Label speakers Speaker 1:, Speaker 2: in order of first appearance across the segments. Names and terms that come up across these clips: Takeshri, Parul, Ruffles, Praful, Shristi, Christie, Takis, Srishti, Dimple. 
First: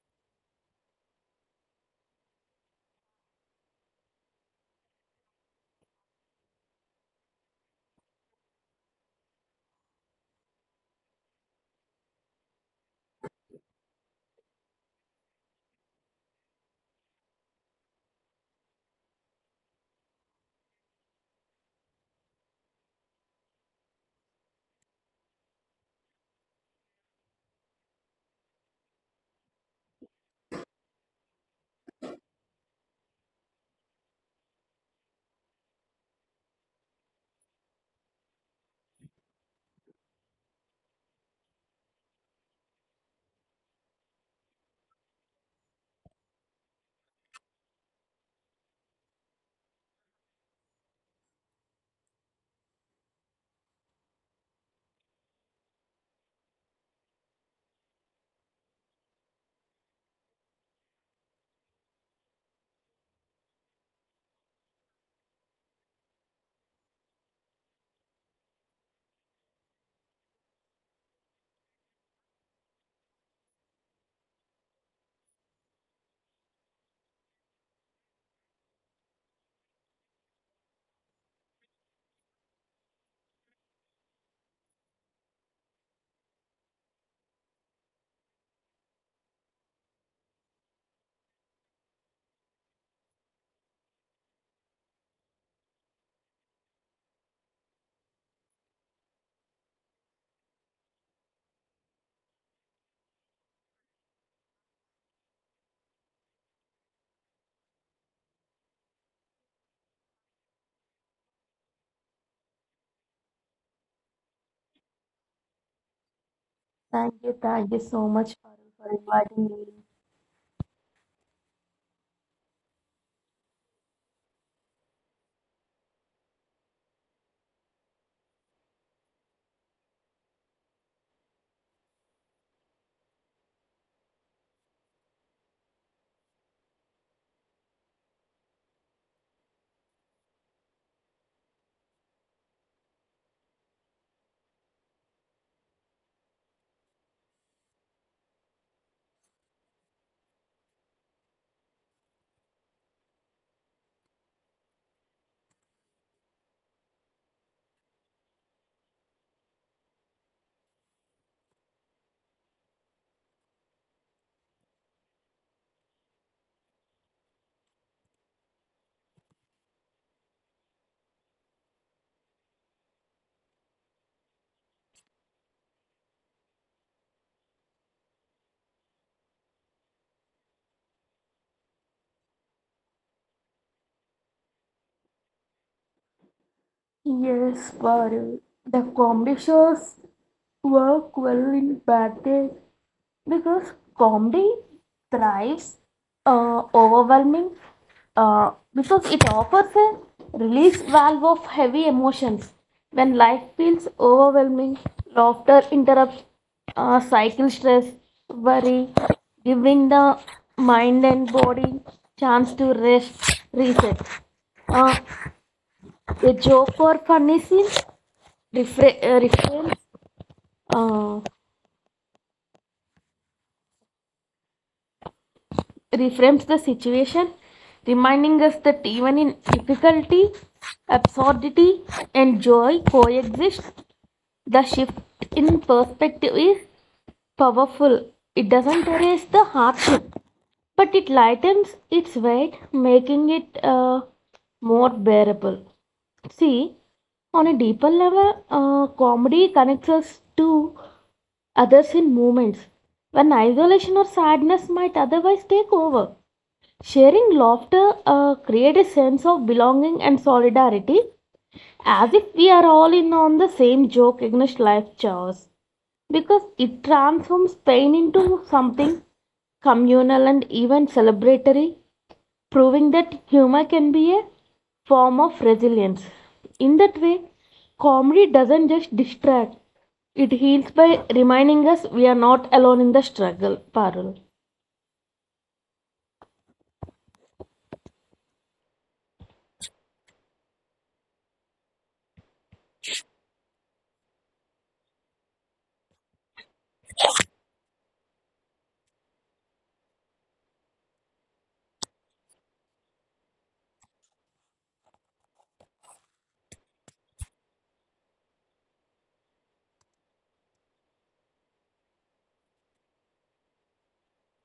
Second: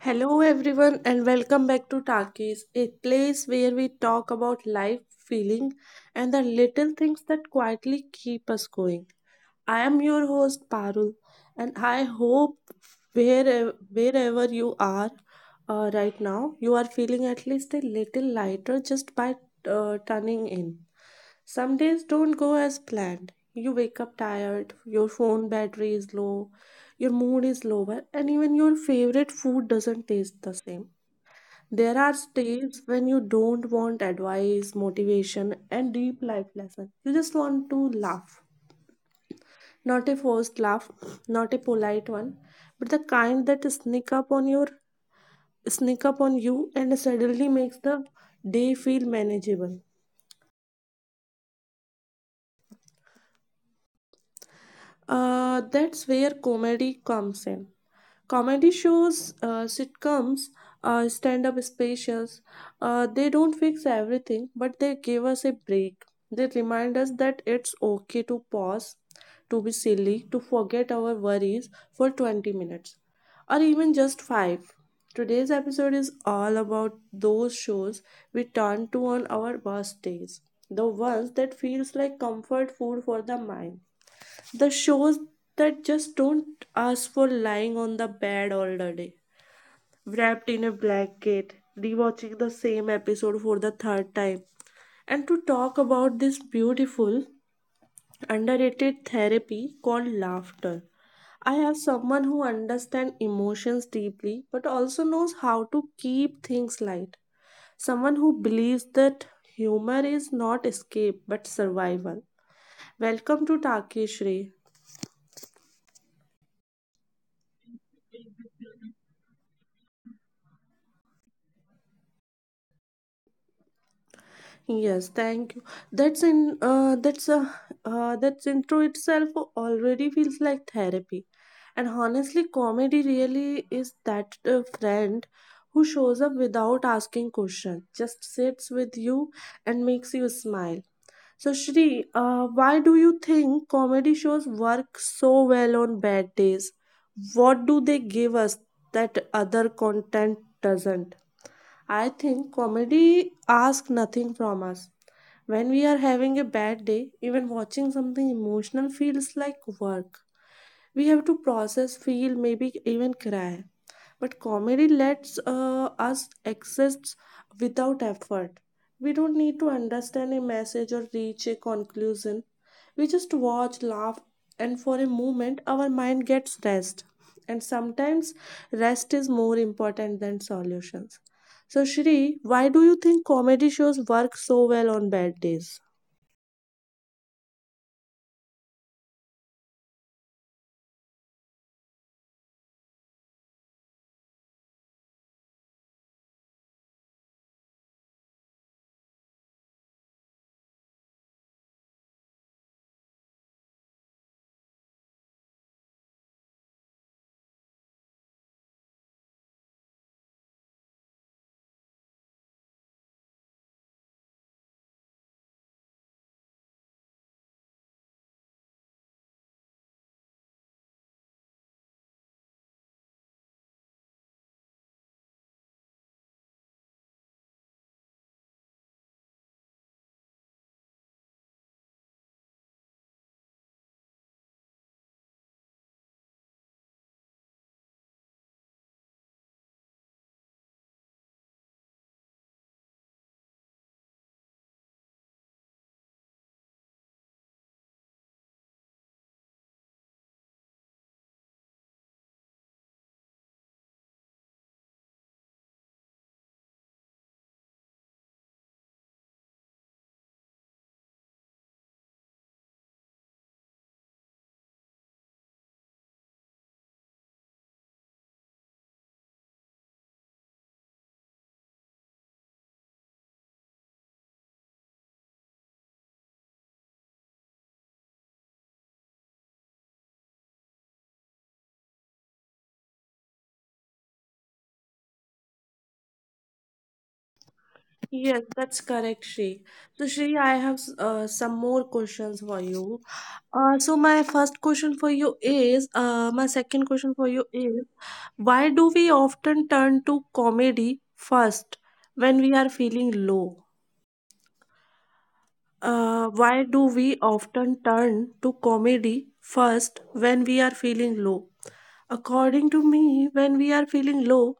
Speaker 1: Hello, everyone, and welcome back to Takis, a place where we talk about life, feeling, and the little things that quietly keep us going. I am your host, Parul, and I hope wherever you are right now, you are feeling at least a little lighter just by turning in. Some days don't go as planned. You wake up tired, your phone battery is low, your mood is lower, and even your favorite food doesn't taste the same. There are days when you don't want advice, motivation, and deep life lesson. You just want to laugh. Not a forced laugh, not a polite one, but the kind that sneak up on you and suddenly makes the day feel manageable. That's where comedy comes in. Comedy shows, sitcoms, stand up specials, they don't fix everything, but they give us a break. They remind us that it's okay to pause, to be silly, to forget our worries for 20 minutes, or even just 5. Today's episode is all about those shows we turn to on our worst days, the ones that feels like comfort food for the mind. The shows that just don't ask for lying on the bed all the day, wrapped in a blanket, rewatching the same episode for the third time. And to talk about this beautiful, underrated therapy called laughter. I have someone who understands emotions deeply but also knows how to keep things light. Someone who believes that humor is not escape but survival. Welcome to Takeshri.
Speaker 2: Thank you so much, Parul, for inviting me.
Speaker 1: Yes, thank you. That's in that's That's intro itself already feels like therapy. And honestly, comedy really is that friend who shows up without asking questions, just sits with you and makes you smile. So, Shri, why do you think comedy shows work so well on bad days? What do they give us that other content doesn't? I think comedy asks nothing from us when we are having a bad day, even watching something emotional feels like work. We have to process, feel, maybe even cry. But comedy lets us exist without effort. We don't need to understand a message or reach a conclusion. We just watch, laugh, and for a moment our mind gets rest. And sometimes rest is more important than solutions. So, Shri, why do you think comedy shows work so well on bad days?
Speaker 2: Yes, Parul, the comedy shows work well in bad days because comedy thrives overwhelming because it offers a release valve of heavy emotions when life feels overwhelming laughter interrupts cycle stress worry giving the mind and body chance to rest reset uh, a joke or funny scene reframes uh, reframes the situation, reminding us that even in difficulty, absurdity, and joy coexist. The shift in perspective is powerful. It doesn't erase the hardship, but it lightens its weight, making it more bearable. See, on a deeper level, comedy connects us to others in moments when isolation or sadness might otherwise take over. Sharing laughter creates a sense of belonging and solidarity as if we are all in on the same joke against life chores because it transforms pain into something communal and even celebratory, proving that humor can be a form of resilience. In that way, comedy doesn't just distract, it heals by reminding us we are not alone in the struggle. Parul.
Speaker 1: Yes, that's correct, Shree. So, Shree, I have some more questions for you. So, my first question for you is, My second question for you is, why do we often turn to comedy first when we are feeling low? Why do we often turn to comedy first when we are feeling low? According to me, when we are feeling low,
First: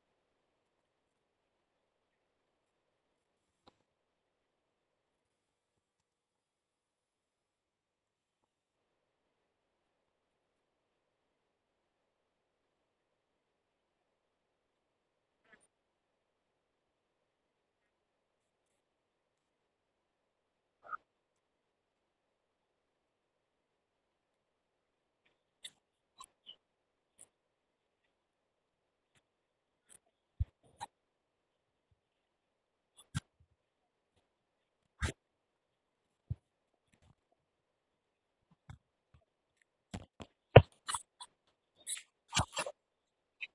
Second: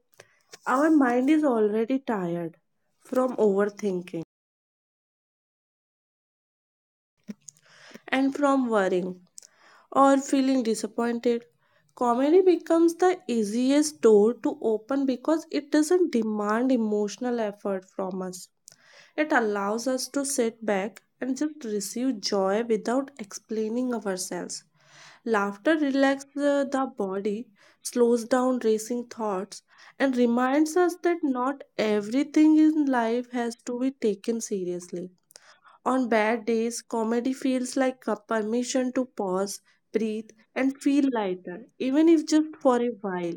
Speaker 1: our mind is already tired from overthinking and from worrying. Or feeling disappointed. Comedy becomes the easiest door to open because it doesn't demand emotional effort from us. It allows us to sit back and just receive joy without explaining ourselves. Laughter relaxes the body, slows down racing thoughts, and reminds us that not everything in life has to be taken seriously. On bad days, comedy feels like a permission to pause, breathe, and feel lighter, even if just for a while.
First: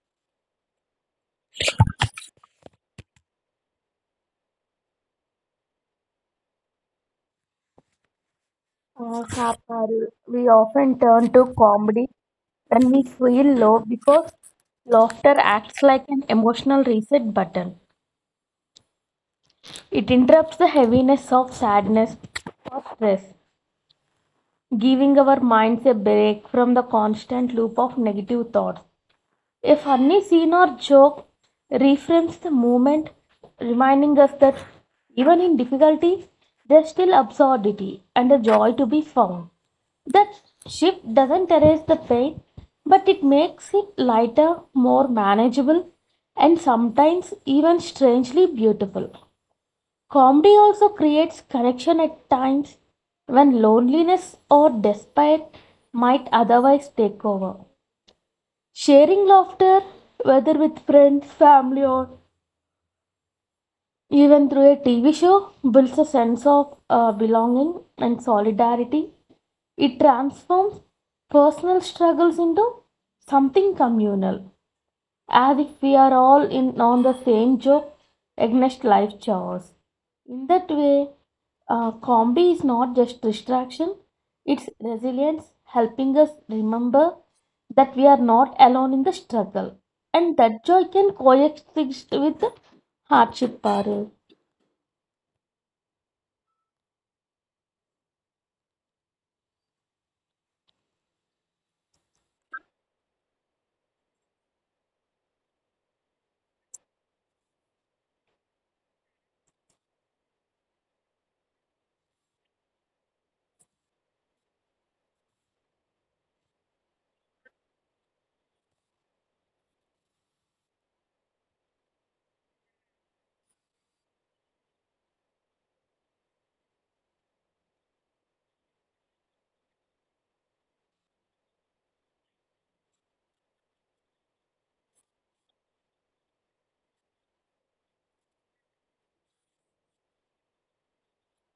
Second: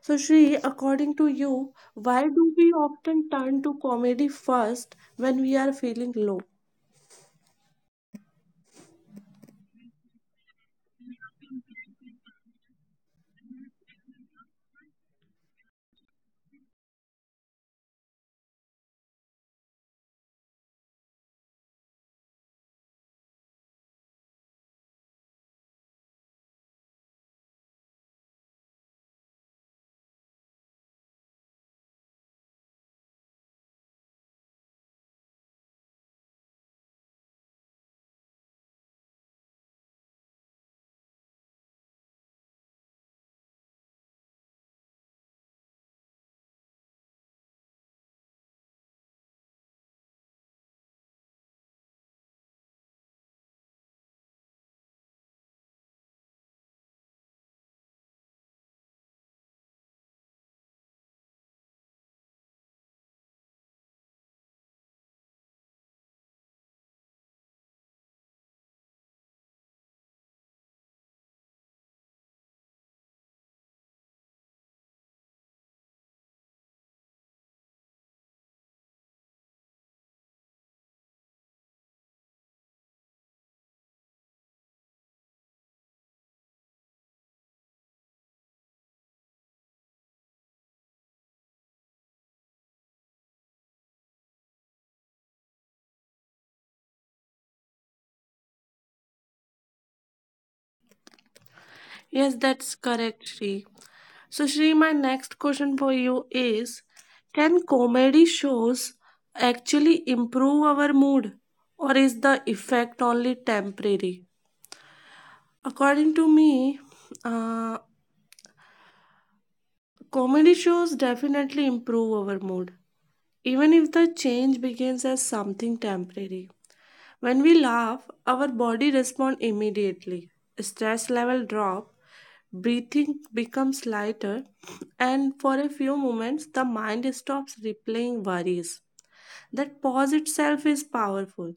Speaker 1: So, Shri, according to you, why do we often turn to comedy first when we are feeling low?
Speaker 2: Kaparu, we often turn to comedy when we feel low because laughter acts like an emotional reset button. It interrupts the heaviness of sadness or stress, giving our minds a break from the constant loop of negative thoughts. A funny scene or joke reframes the moment, reminding us that even in difficulty, there's still absurdity and a joy to be found. That shift doesn't erase the pain, but it makes it lighter, more manageable, and sometimes even strangely beautiful. Comedy also creates connection at times when loneliness or despair might otherwise take over. Sharing laughter, whether with friends, family, or even through a TV show, builds a sense of belonging and solidarity. It transforms personal struggles into something communal as if we are all in on the same joke against life chaos. In that way, comedy is not just distraction, it's resilience helping us remember that we are not alone in the struggle and that joy can coexist with the hardship, Parul.
Speaker 1: Yes, that's correct, Shri. So, Shri, my next question for you is, can comedy shows actually improve our mood, or is the effect only temporary? According to me, uh, comedy shows definitely improve our mood, even if the change begins as something temporary. When we laugh, our body responds immediately. Stress level drop, breathing becomes lighter, and for a few moments the mind stops replaying worries. That pause itself is powerful.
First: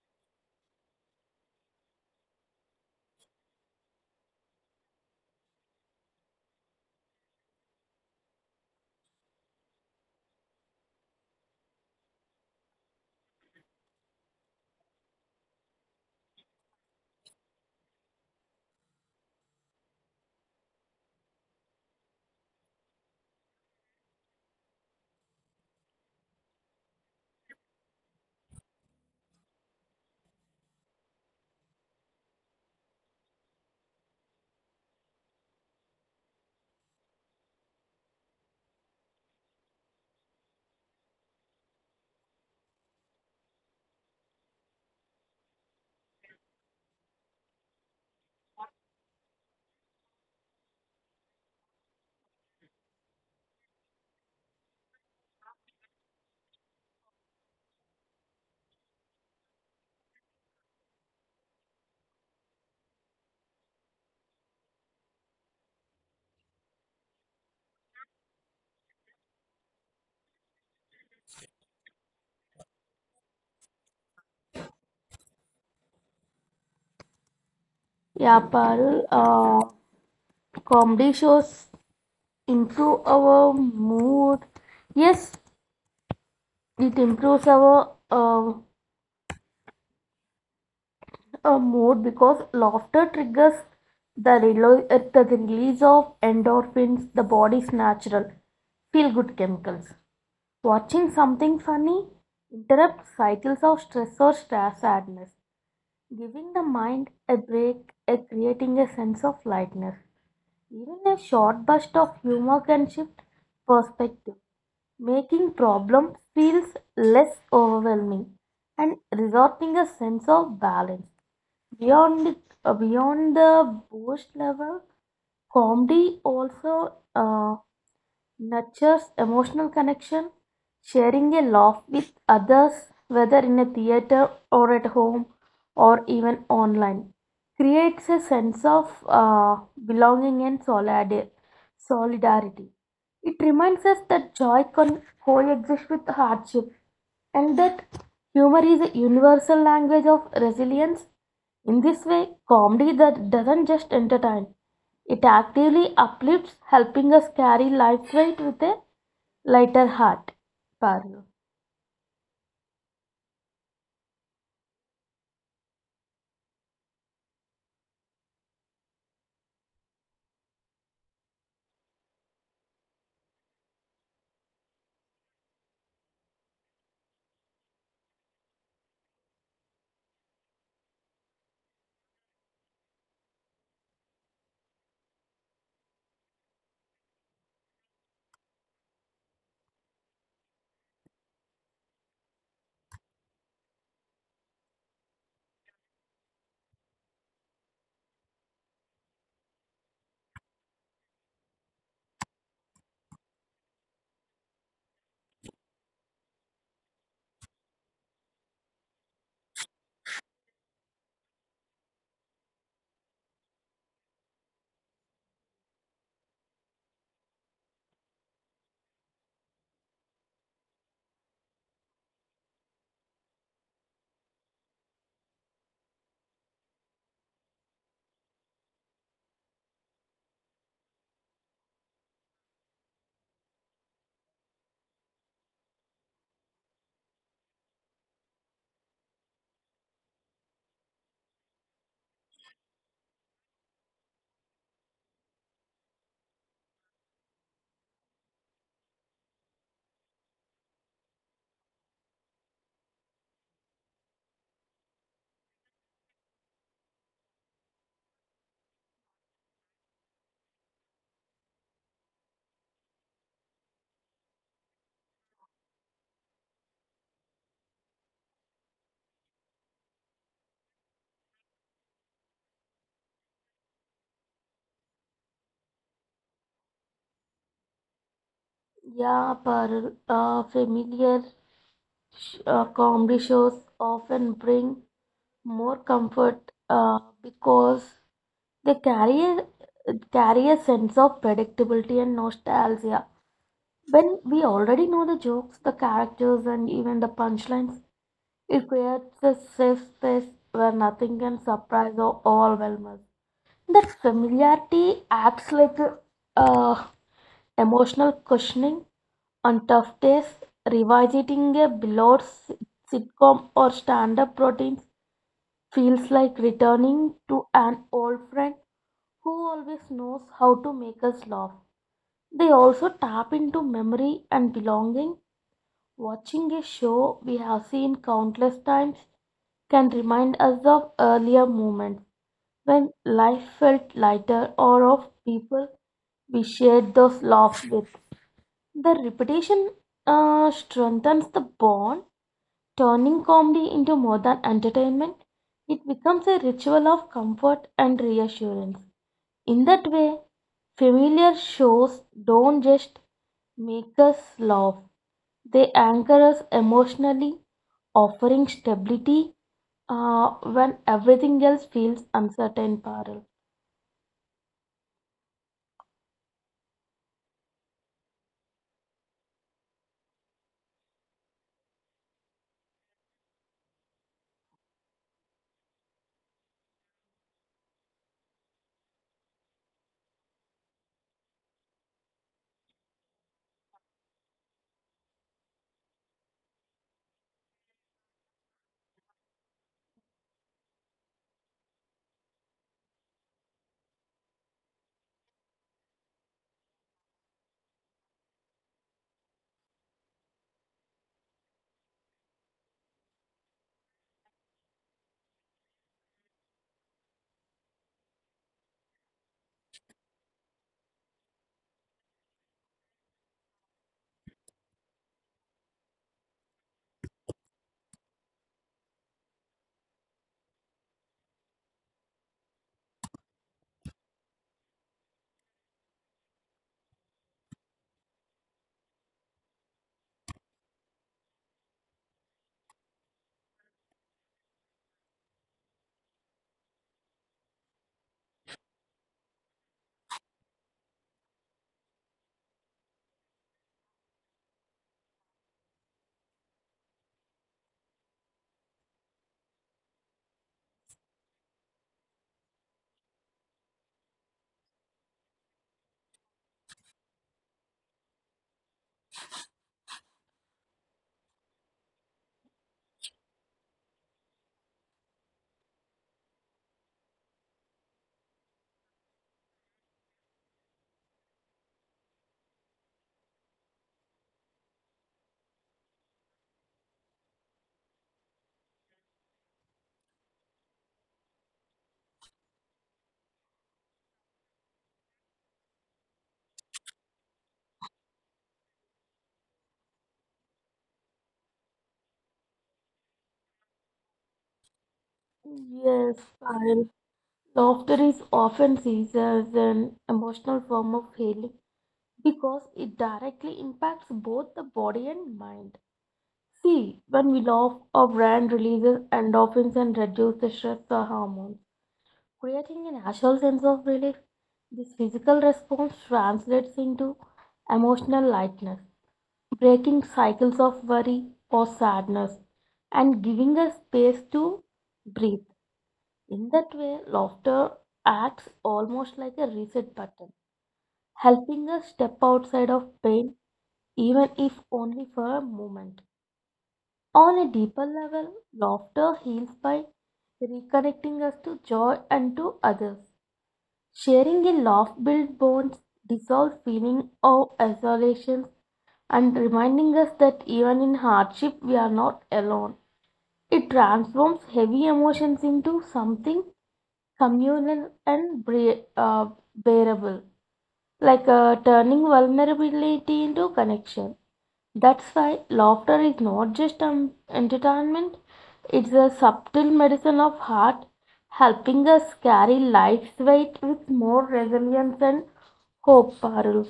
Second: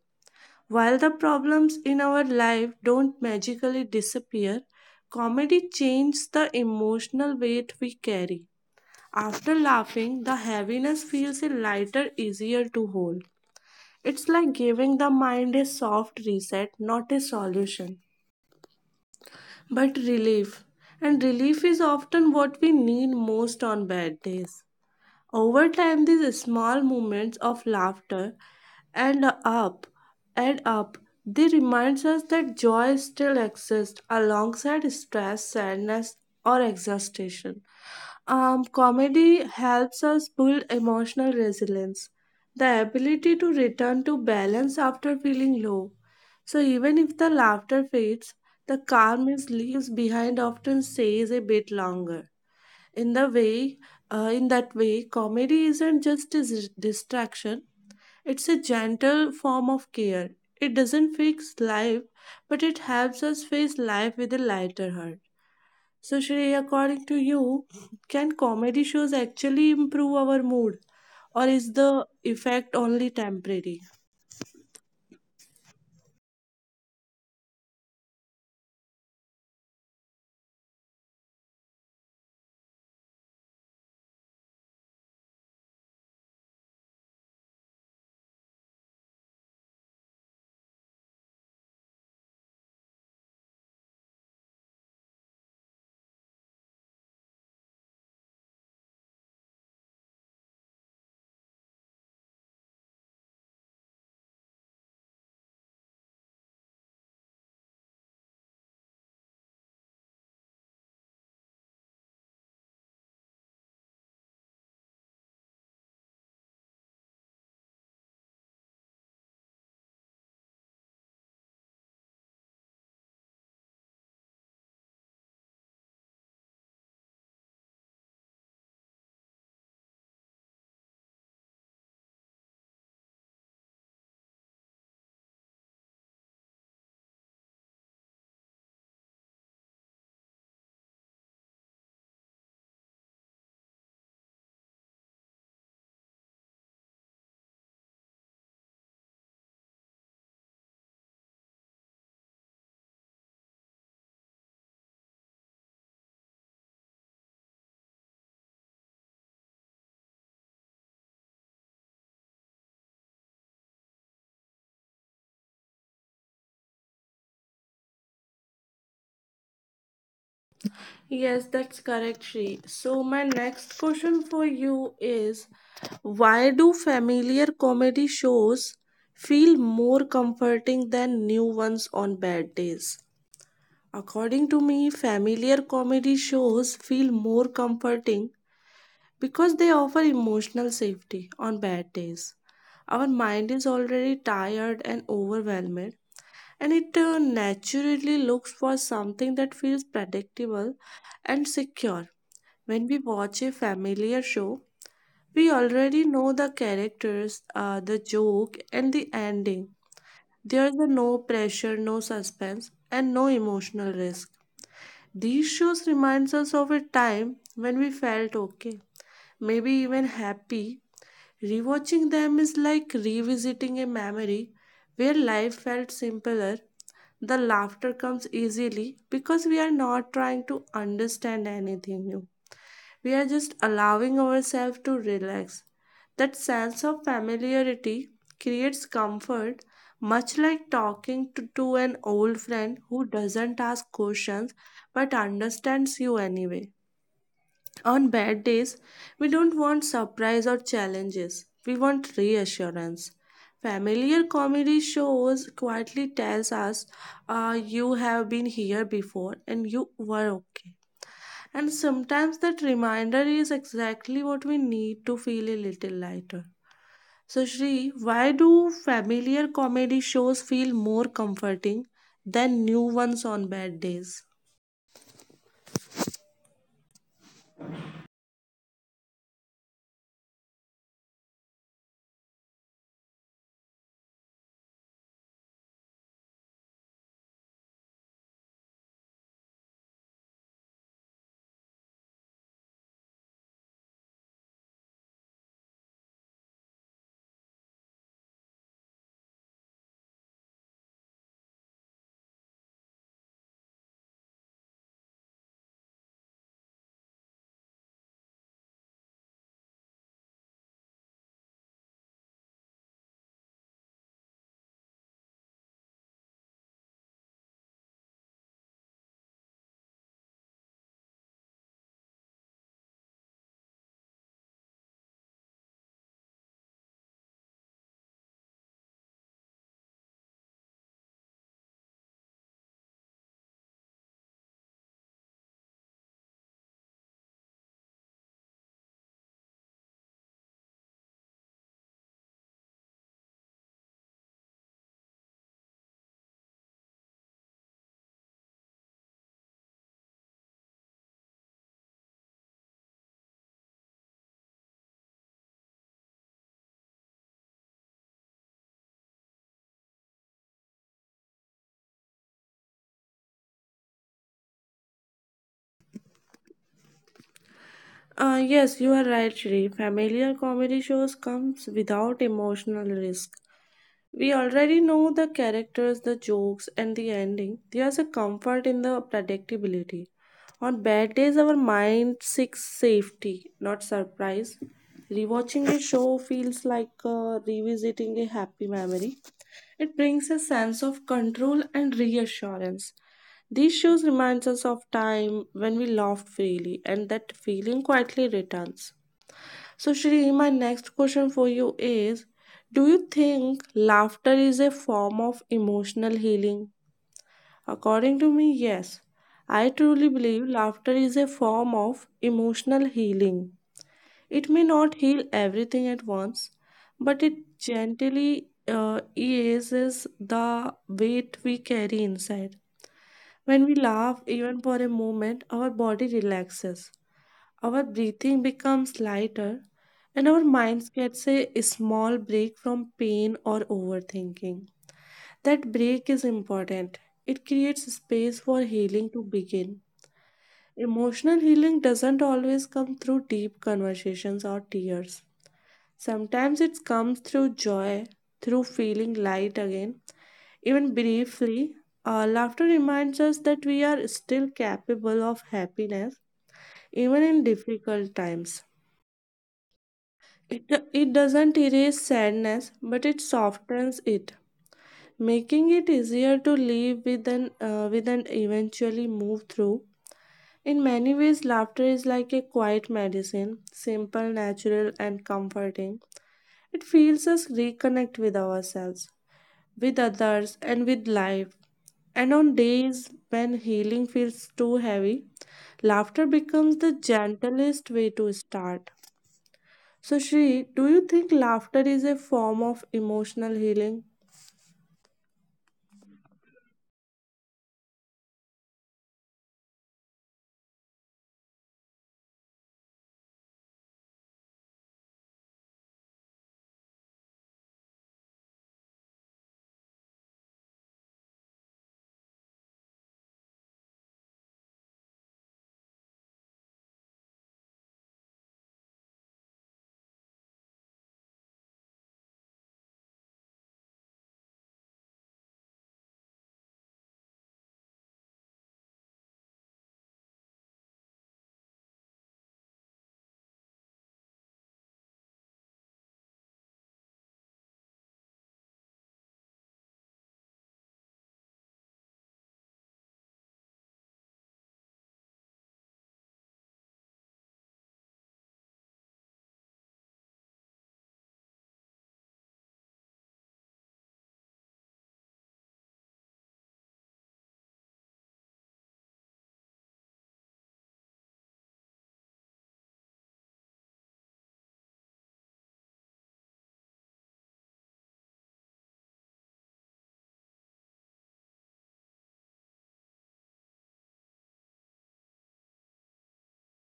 Speaker 1: While the problems in our life don't magically disappear, comedy changes the emotional weight we carry. After laughing, the heaviness feels lighter, easier to hold. It's like giving the mind a soft reset, not a solution, but relief. And relief is often what we need most on bad days. Over time, these small moments of laughter and up and up they remind us that joy still exists alongside stress, sadness, or exhaustion. Comedy helps us build emotional resilience, the ability to return to balance after feeling low. So even if the laughter fades, the calm it leaves behind often stays a bit longer in the way in that way comedy isn't just a distraction, it's a gentle form of care. It doesn't fix life but it helps us face life with a lighter heart. So, Shreya, according to you, can comedy shows actually improve our mood, or is the effect only temporary?
Speaker 2: Yeah, Parul, comedy shows improve our mood. Yes, it improves our a mood because laughter triggers the release of endorphins, the body's natural feel good chemicals. Watching something funny interrupts cycles of stress or sadness, giving the mind a break and creating a sense of lightness. Even a short burst of humor can shift perspective, making problems feels less overwhelming and resorting a sense of balance. Beyond beyond the boast level, comedy also Nurtures emotional connection, sharing a laugh with others, whether in a theater or at home or even online. Creates a sense of belonging and solidarity. It reminds us that joy can coexist with hardship and that humor is a universal language of resilience. In this way, comedy that doesn't just entertain it actively uplifts, helping us carry life weight with a lighter heart. Parul.
Speaker 1: Yes, that's correct, Shri. So my next question for you is, why do familiar comedy shows feel more comforting than new ones on bad days? According to me, familiar comedy shows feel more comforting because they offer emotional safety on bad days. Our mind is already tired and overwhelmed, and it naturally looks for something that feels predictable and secure. When we watch a familiar show, we already know the characters, the joke, and the ending. There's a no pressure, no suspense, and no emotional risk. These shows reminds us of a time when we felt okay, maybe even happy. Rewatching them is like revisiting a memory where life felt simpler. The laughter comes easily because we are not trying to understand anything new. We are just allowing ourselves to relax. That sense of familiarity creates comfort, much like talking to an old friend who doesn't ask questions but understands you anyway. On bad days, we don't want surprise or challenges, we want reassurance. Familiar comedy shows quietly tells us you have been here before and you were okay. And sometimes that reminder is exactly what we need to feel a little lighter. So, Shri, why do familiar comedy shows feel more comforting than new ones on bad days?
Speaker 2: Yeah, Parul, familiar comedy shows often bring more comfort because they carry a sense of predictability and nostalgia. When we already know the jokes, the characters, and even the punchlines, it creates a safe space where nothing can surprise or overwhelm us. That familiarity acts like uh, emotional cushioning on tough days. Revisiting a beloved sitcom or stand-up routine feels like returning to an old friend who always knows how to make us laugh. They also tap into memory and belonging. Watching a show we have seen countless times can remind us of earlier moments when life felt lighter or of people we shared those laughs with. The repetition strengthens the bond, turning comedy into more than entertainment. It becomes a ritual of comfort and reassurance. In that way, familiar shows don't just make us laugh, they anchor us emotionally, offering stability uh, when everything else feels uncertain, Parul.
Speaker 1: Yes, you are right, Shri. Familiar comedy shows comes without emotional risk. We already know the characters, the jokes, and the ending. There's a comfort in the predictability. On bad days, our mind seeks safety, not surprise. Rewatching a show feels like revisiting a happy memory. It brings a sense of control and reassurance. These shows reminds us of time when we laughed freely, and that feeling quietly returns. So, Shri, my next question for you is, do you think laughter is a form of emotional healing? According to me, yes. I truly believe laughter is a form of emotional healing. It may not heal everything at once, but it gently eases the weight we carry inside. When we laugh, even for a moment, our body relaxes, our breathing becomes lighter, and our minds gets a small break from pain or overthinking. That break is important. It creates space for healing to begin. Emotional healing doesn't always come through deep conversations or tears. Sometimes it comes through joy, through feeling light again, even briefly, laughter reminds us that we are still capable of happiness even in difficult times. It, it doesn't erase sadness, but it softens it, making it easier to live with and eventually move through. In many ways, laughter is like a quiet medicine, simple, natural, and comforting. It feels us reconnect with ourselves with others, and with life. And on days when healing feels too heavy, laughter becomes the gentlest way to start. So, Shri, do you think laughter is a form of emotional healing?
Speaker 2: Yes, Payal. Laughter is often seen as an emotional form of healing because it directly impacts both the body and mind. See, when we laugh, our brain releases endorphins and reduces the stress hormones, creating a natural sense of relief. This physical response translates into emotional lightness, breaking cycles of worry or sadness, and giving us space to breathe. In that way, laughter acts almost like a reset button, helping us step outside of pain, even if only for a moment. On a deeper level, laughter heals by reconnecting us to joy and to others. Sharing a laugh builds bonds, dissolves feeling of isolation, and reminding us that even in hardship we are not alone. It transforms heavy emotions into something communal and bearable, like turning vulnerability into connection. That's why laughter is not just entertainment, it's a subtle medicine of heart, helping us carry life's weight with more resilience and hope, Parul.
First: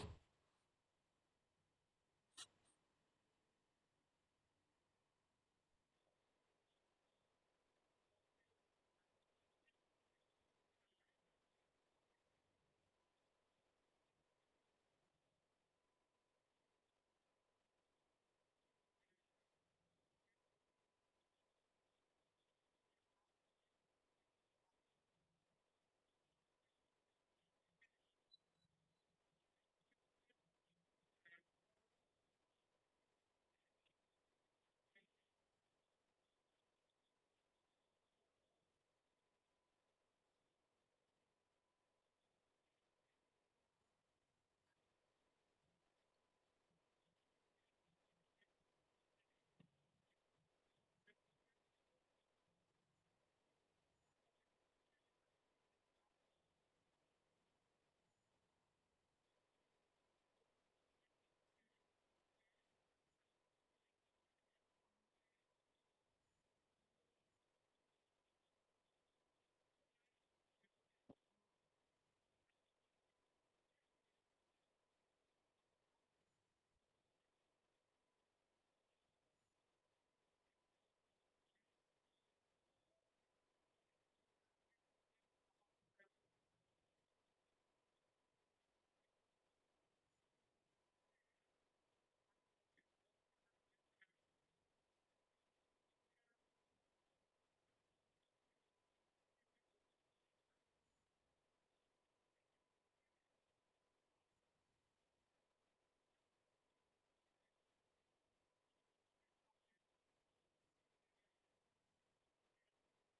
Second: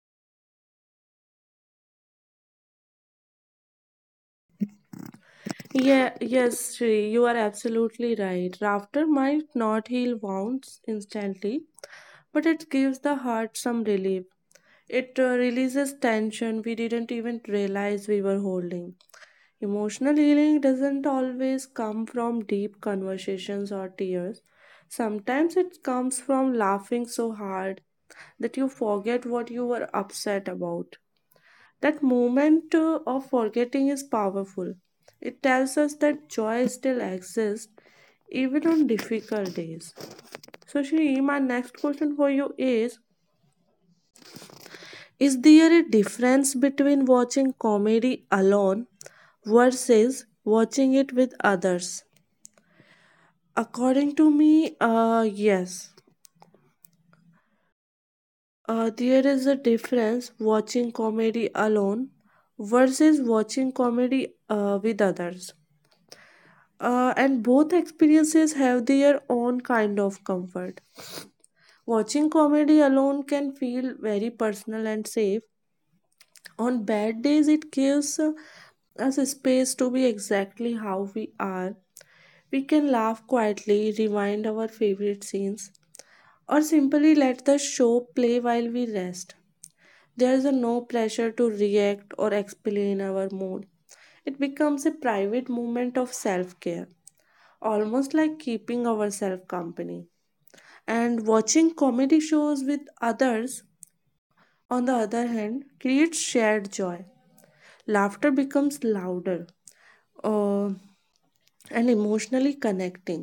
Speaker 1: Yeah, Yes, Shri, you are absolutely right. Laughter might not heal wounds instantly, but it gives the heart some relief. It releases tension we didn't even realize we were holding. Emotional healing doesn't always come from deep conversations or tears. Sometimes it comes from laughing so hard that you forget what you were upset about. That moment of forgetting is powerful. It tells us that joy still exists even on difficult days. So, Shri, my next question for you is there a difference between watching comedy alone versus watching it with others? According to me, yes. There is a difference watching comedy alone versus watching comedy with others. And both experiences have their own kind of comfort. Watching comedy alone can feel very personal and safe. On bad days, it gives us a space to be exactly how we are. We can laugh quietly, rewind our favorite scenes, or simply let the show play while we rest. There is a no pressure to react or explain our mood. It becomes a private moment of self care, almost like keeping ourselves company. And watching comedy shows with others, on the other hand, creates shared joy. Laughter becomes louder uh, and emotionally connecting.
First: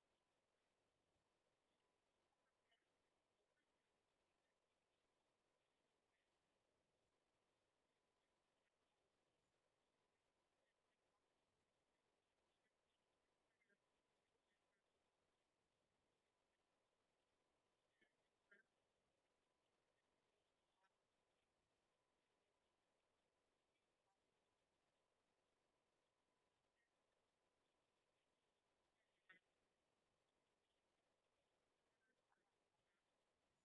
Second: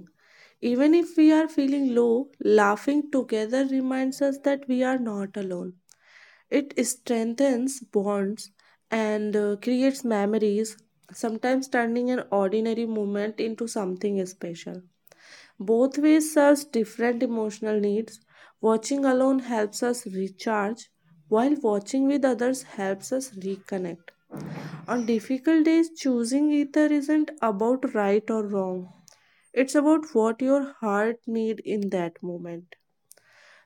Speaker 1: Even if we are feeling low, laughing together reminds us that we are not alone. It strengthens bonds and creates memories, sometimes turning an ordinary moment into something special. Both ways serves different emotional needs. Watching alone helps us recharge, while watching with others helps us reconnect. On difficult days, choosing either isn't about right or wrong. It's about what your heart need in that moment.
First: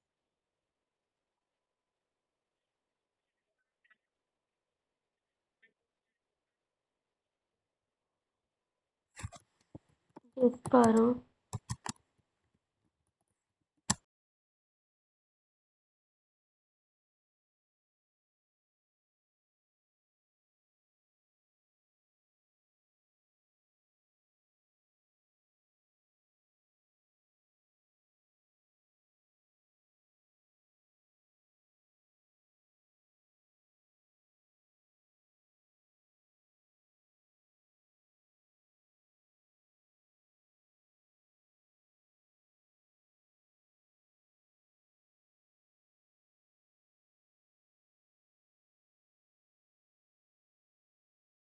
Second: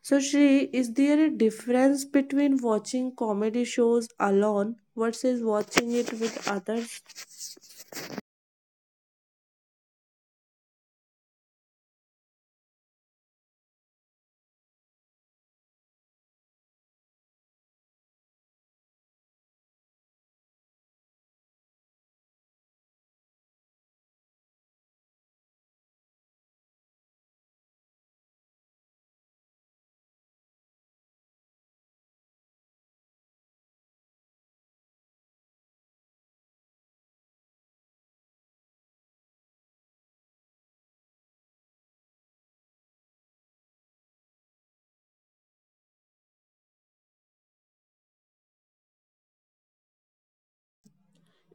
Speaker 1: So, Shri, is there a difference between watching comedy shows alone versus watching it with others?
Speaker 2: Yes, Parul.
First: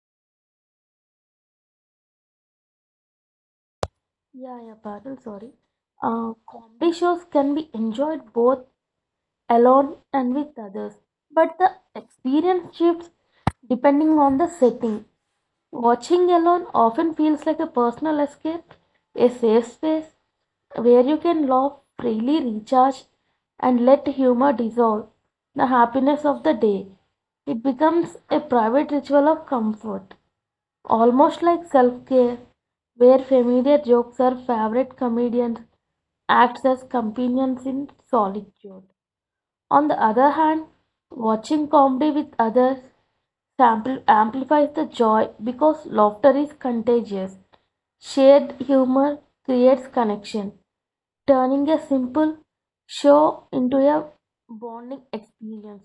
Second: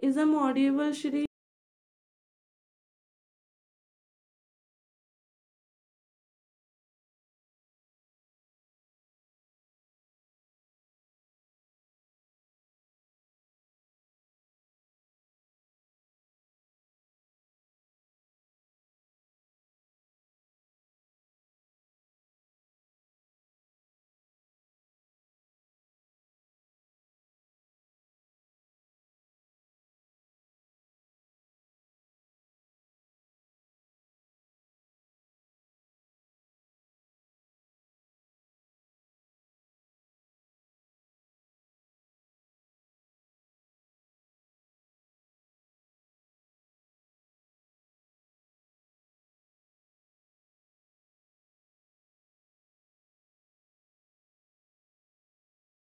Speaker 1: Is I'm audible, Shri?
Speaker 2: Yeah, yeah, Parul, sorry. Comedy shows can be enjoyed both alone and with others, but the experience shifts depending on the setting. Watching alone often feels like a personal escape, a safe space where you can laugh freely, recharge, and let humor dissolve the happiness of the day. It becomes a private ritual of comfort, almost like self care, where familiar jokes or favorite comedians act as companions in solitude. On the other hand, watching comedy with others amplifies the joy because laughter is contagious. Shared humor creates connection, turning a simple show into a bonding experience.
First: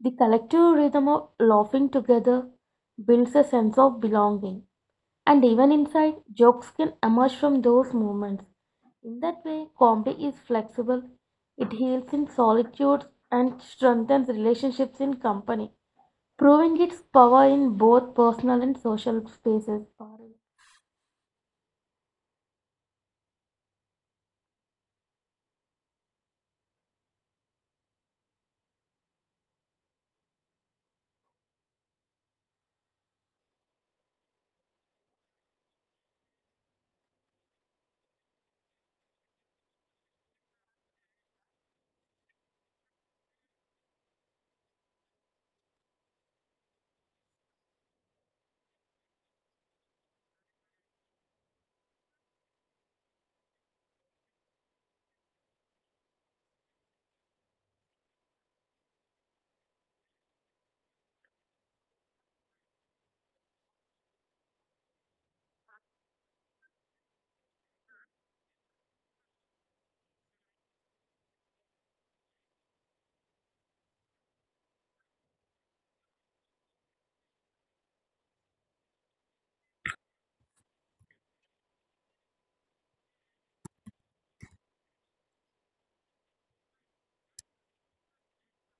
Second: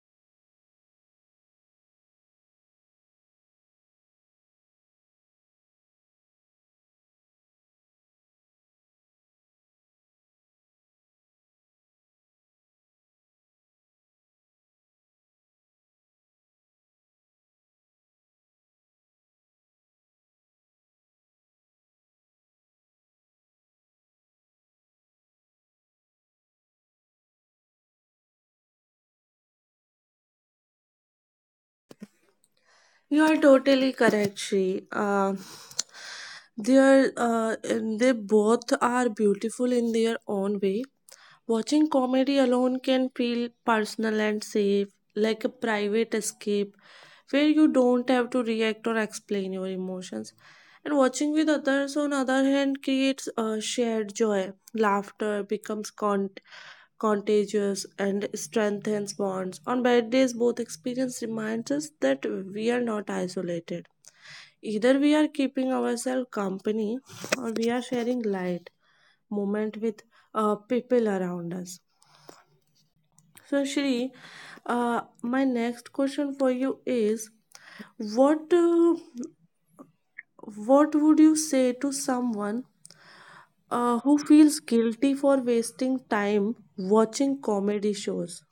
Speaker 2: The collective rhythm of laughing together builds a sense of belonging, and even inside, jokes can emerge from those moments. In that way, comedy is flexible. It heals in solitude and strengthens relationships in company, proving its power in both personal and social spaces. Parul,
Speaker 1: You are totally correct, Shri. They're, and they both are beautiful in their own way. Watching comedy alone can feel personal and safe like a private escape where you don't have to react or explain your emotions. And watching with others, on other hand, creates a shared joy. Laughter becomes contagious and strengthens bonds. On bad days, both experience reminds us that we are not isolated. Either we are keeping ourselves company or we are sharing light moment with people around us. So, Shri, my next question for you is, what uh, what would you say to someone who feels guilty for wasting time watching comedy shows?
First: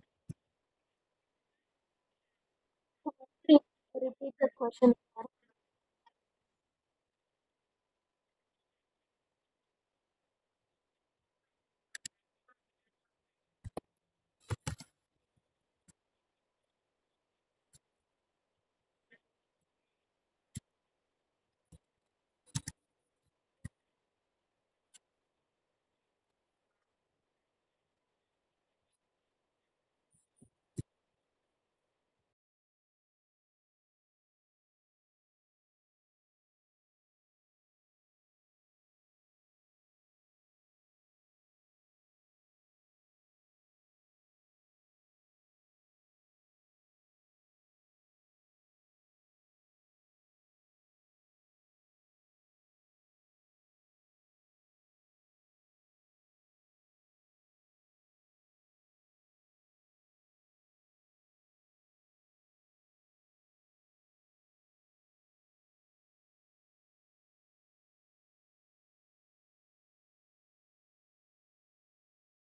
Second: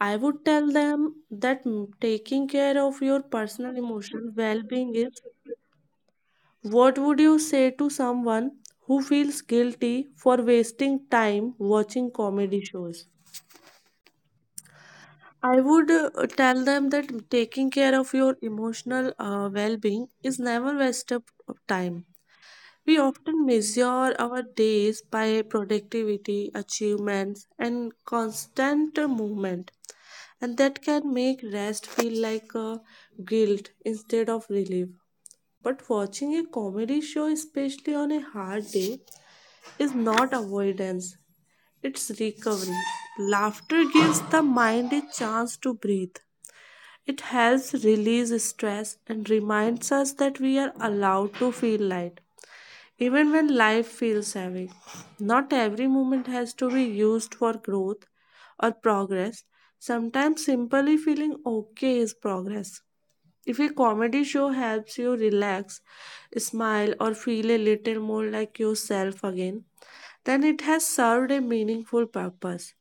Speaker 1: I would tell them that taking care of your
Speaker 2: please
Speaker 1: personal emotional
Speaker 2: repeat the
Speaker 1: well-being
Speaker 2: question.
Speaker 1: is.
Speaker 2: Parul.
Speaker 1: What would you say to someone who feels guilty for wasting time watching comedy shows? I would tell them that taking care of your emotional well being is never waste of time. We often measure our days by productivity, achievements, and constant movement, and that can make rest feel like guilt instead of relief. But watching a comedy show, especially on a hard day, is not avoidance, it's recovery. Laughter gives the mind a chance to breathe. It helps release stress and reminds us that we are allowed to feel light, even when life feels heavy. Not every moment has to be used for growth or progress. Sometimes simply feeling okay is progress. If a comedy show helps you relax, smile, or feel a little more like yourself again, then it has served a meaningful purpose.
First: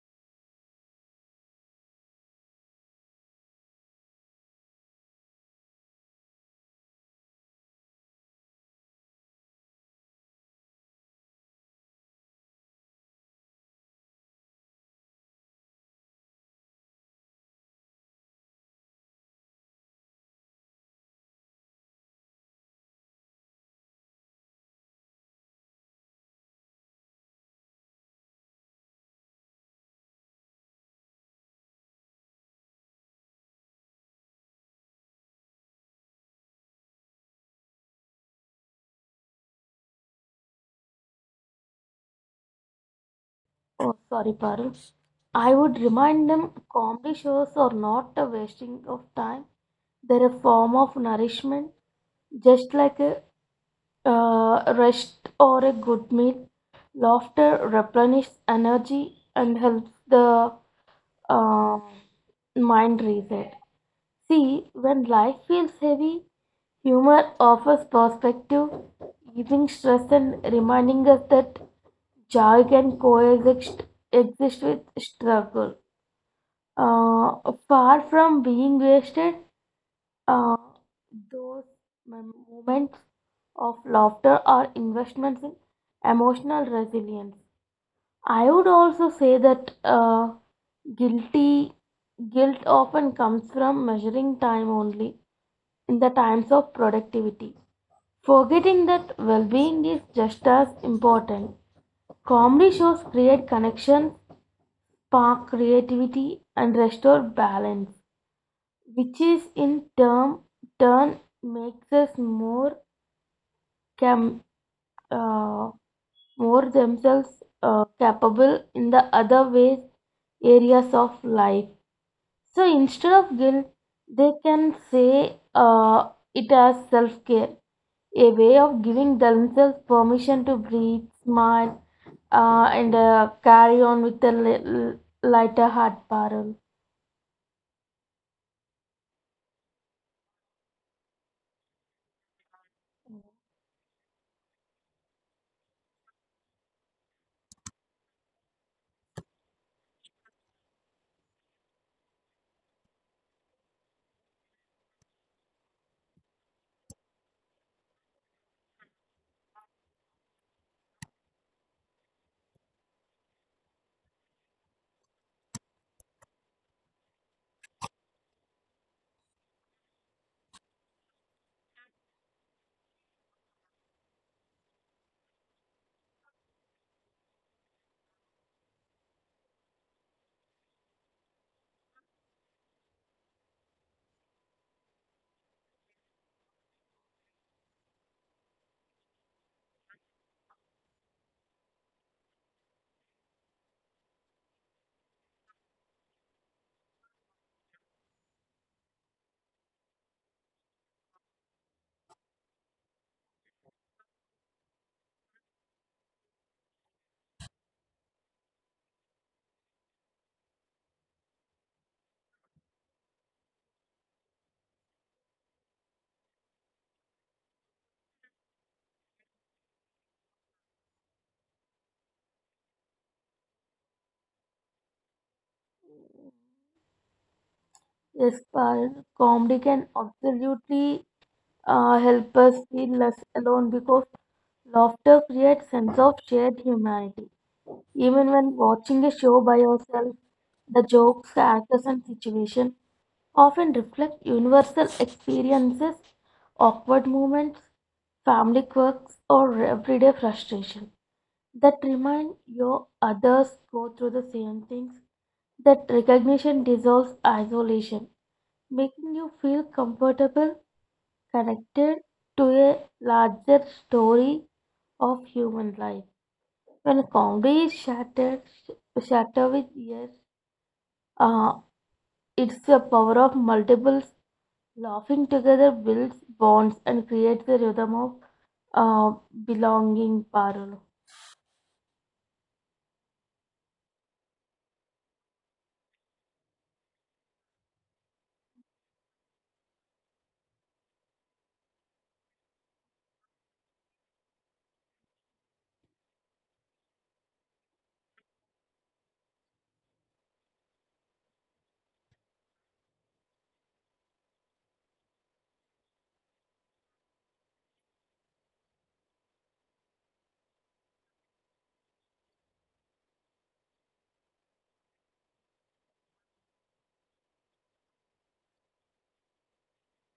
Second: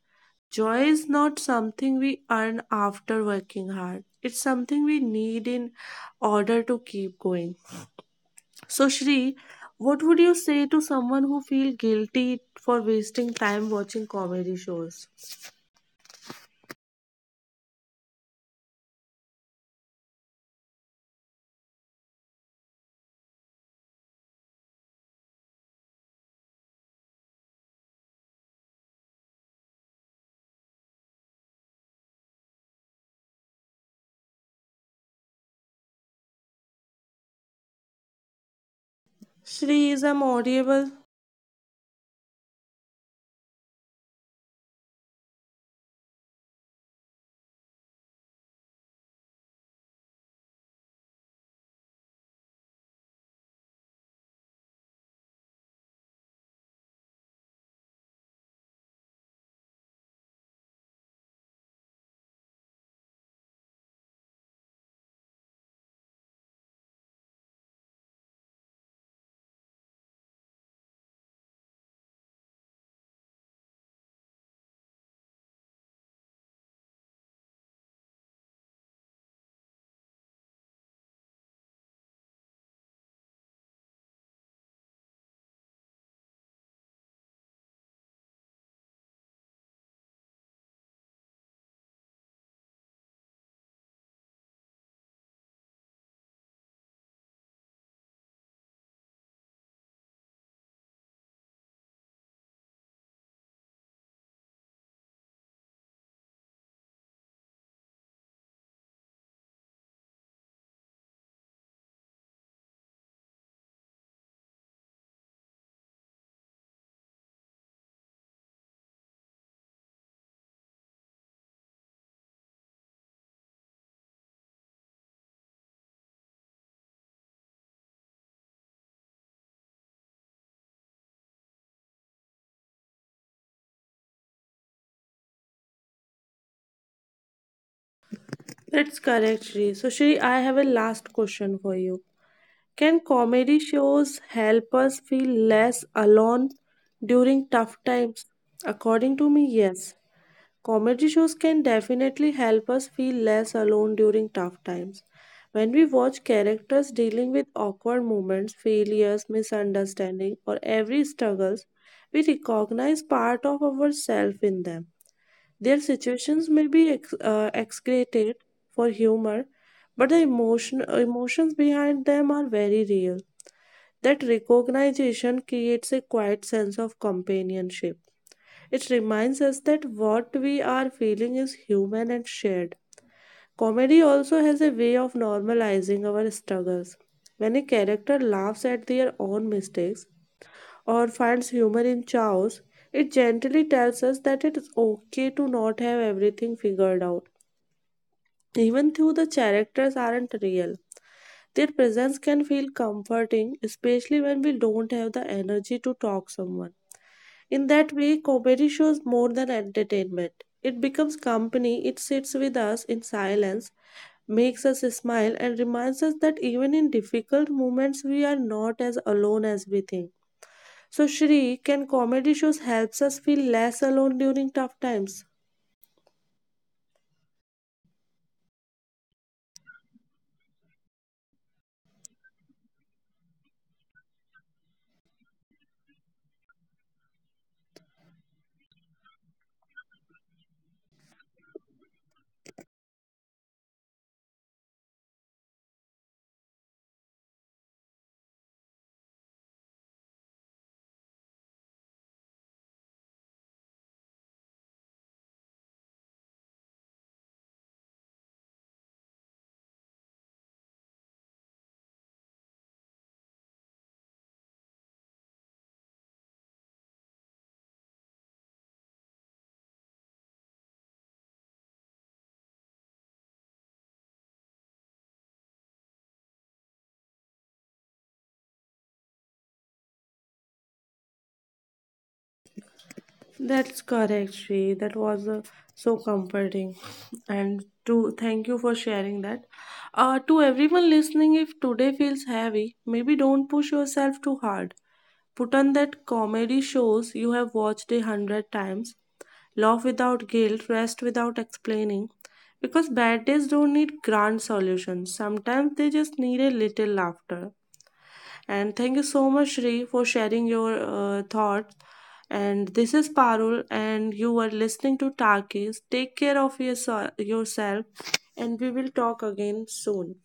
Speaker 1: Joy is not something we earn after working hard. It's something we need in order to keep going. So, Shri, what would you say to someone who feels guilty for wasting time watching comedy shows? Shri, is I'm audible?
Speaker 2: Oh, sorry, Parul. I would remind them comedy shows are not a wasting of time. They're a form of nourishment, just like a rest or a good meal. Laughter replenishes energy and helps the uh, mind reset. See, when life feels heavy, humor offers perspective, easing stress and reminding us that joy can coexist exist with struggle. Uh, Far from being wasted, uh, those moments of laughter are investments in emotional resilience. I would also say that guilty guilt often comes from measuring time only in the times of productivity, forgetting that well-being is just as important. Comedy shows create connection, spark creativity, and restore balance, which is in turn makes us more cam uh, more themselves capable in the other ways areas of life. So instead of guilt, they can say it as self care, a way of giving themselves permission to breathe, smile, and carry on with a lighter heart, Parul.
Speaker 1: That's correct, Shri. So, Shri, I have a last question for you. Can comedy shows help us feel less alone during tough times? According to me, yes. Comedy shows can definitely help us feel less alone during tough times. When we watch characters dealing with awkward moments, failures, misunderstanding, or every struggles, we recognize part of ourselves in them. Their situations may be excreted for humor, but the emotions behind them are very real. That recognition creates a quiet sense of companionship. It reminds us that what we are feeling is human and shared. Comedy also has a way of normalizing our struggles. When a character laughs at their own mistakes or finds humor in chaos, it gently tells us that it is okay to not have everything figured out. Even though the characters aren't real, their presence can feel comforting, especially when we don't have the energy to talk someone. In that way, comedy shows more than entertainment. It becomes company, it sits with us in silence, makes us smile, and reminds us that even in difficult moments, we are not as alone as we think. So, Shri, can comedy shows helps us feel less alone during tough times?
Speaker 2: Yes, Parul, comedy can absolutely help us feel less alone because laughter creates sense of shared humanity. Even when watching a show by yourself, the jokes, actors, and situation often reflect universal experiences, awkward moments, family quirks, or everyday frustration that remind you others go through the same things. That recognition dissolves isolation, making you feel comfortable, connected to a larger story of human life. When Congress shattered, shatter with years, uh, it's the power of multiples laughing together builds bonds and creates a rhythm of uh, belonging. Parul.
Speaker 1: That's correct, Shri. That was so comforting. And to thank you for sharing that. To everyone listening, if today feels heavy, maybe don't push yourself too hard. Put on that comedy shows you have watched 100 times, laugh without guilt, rest without explaining. Because bad days don't need grand solutions, sometimes they just need a little laughter. And thank you so much, Shri, for sharing your thoughts. And this is Parul, and you are listening to Takis. Take care of yourself, yourself, and we will talk again soon.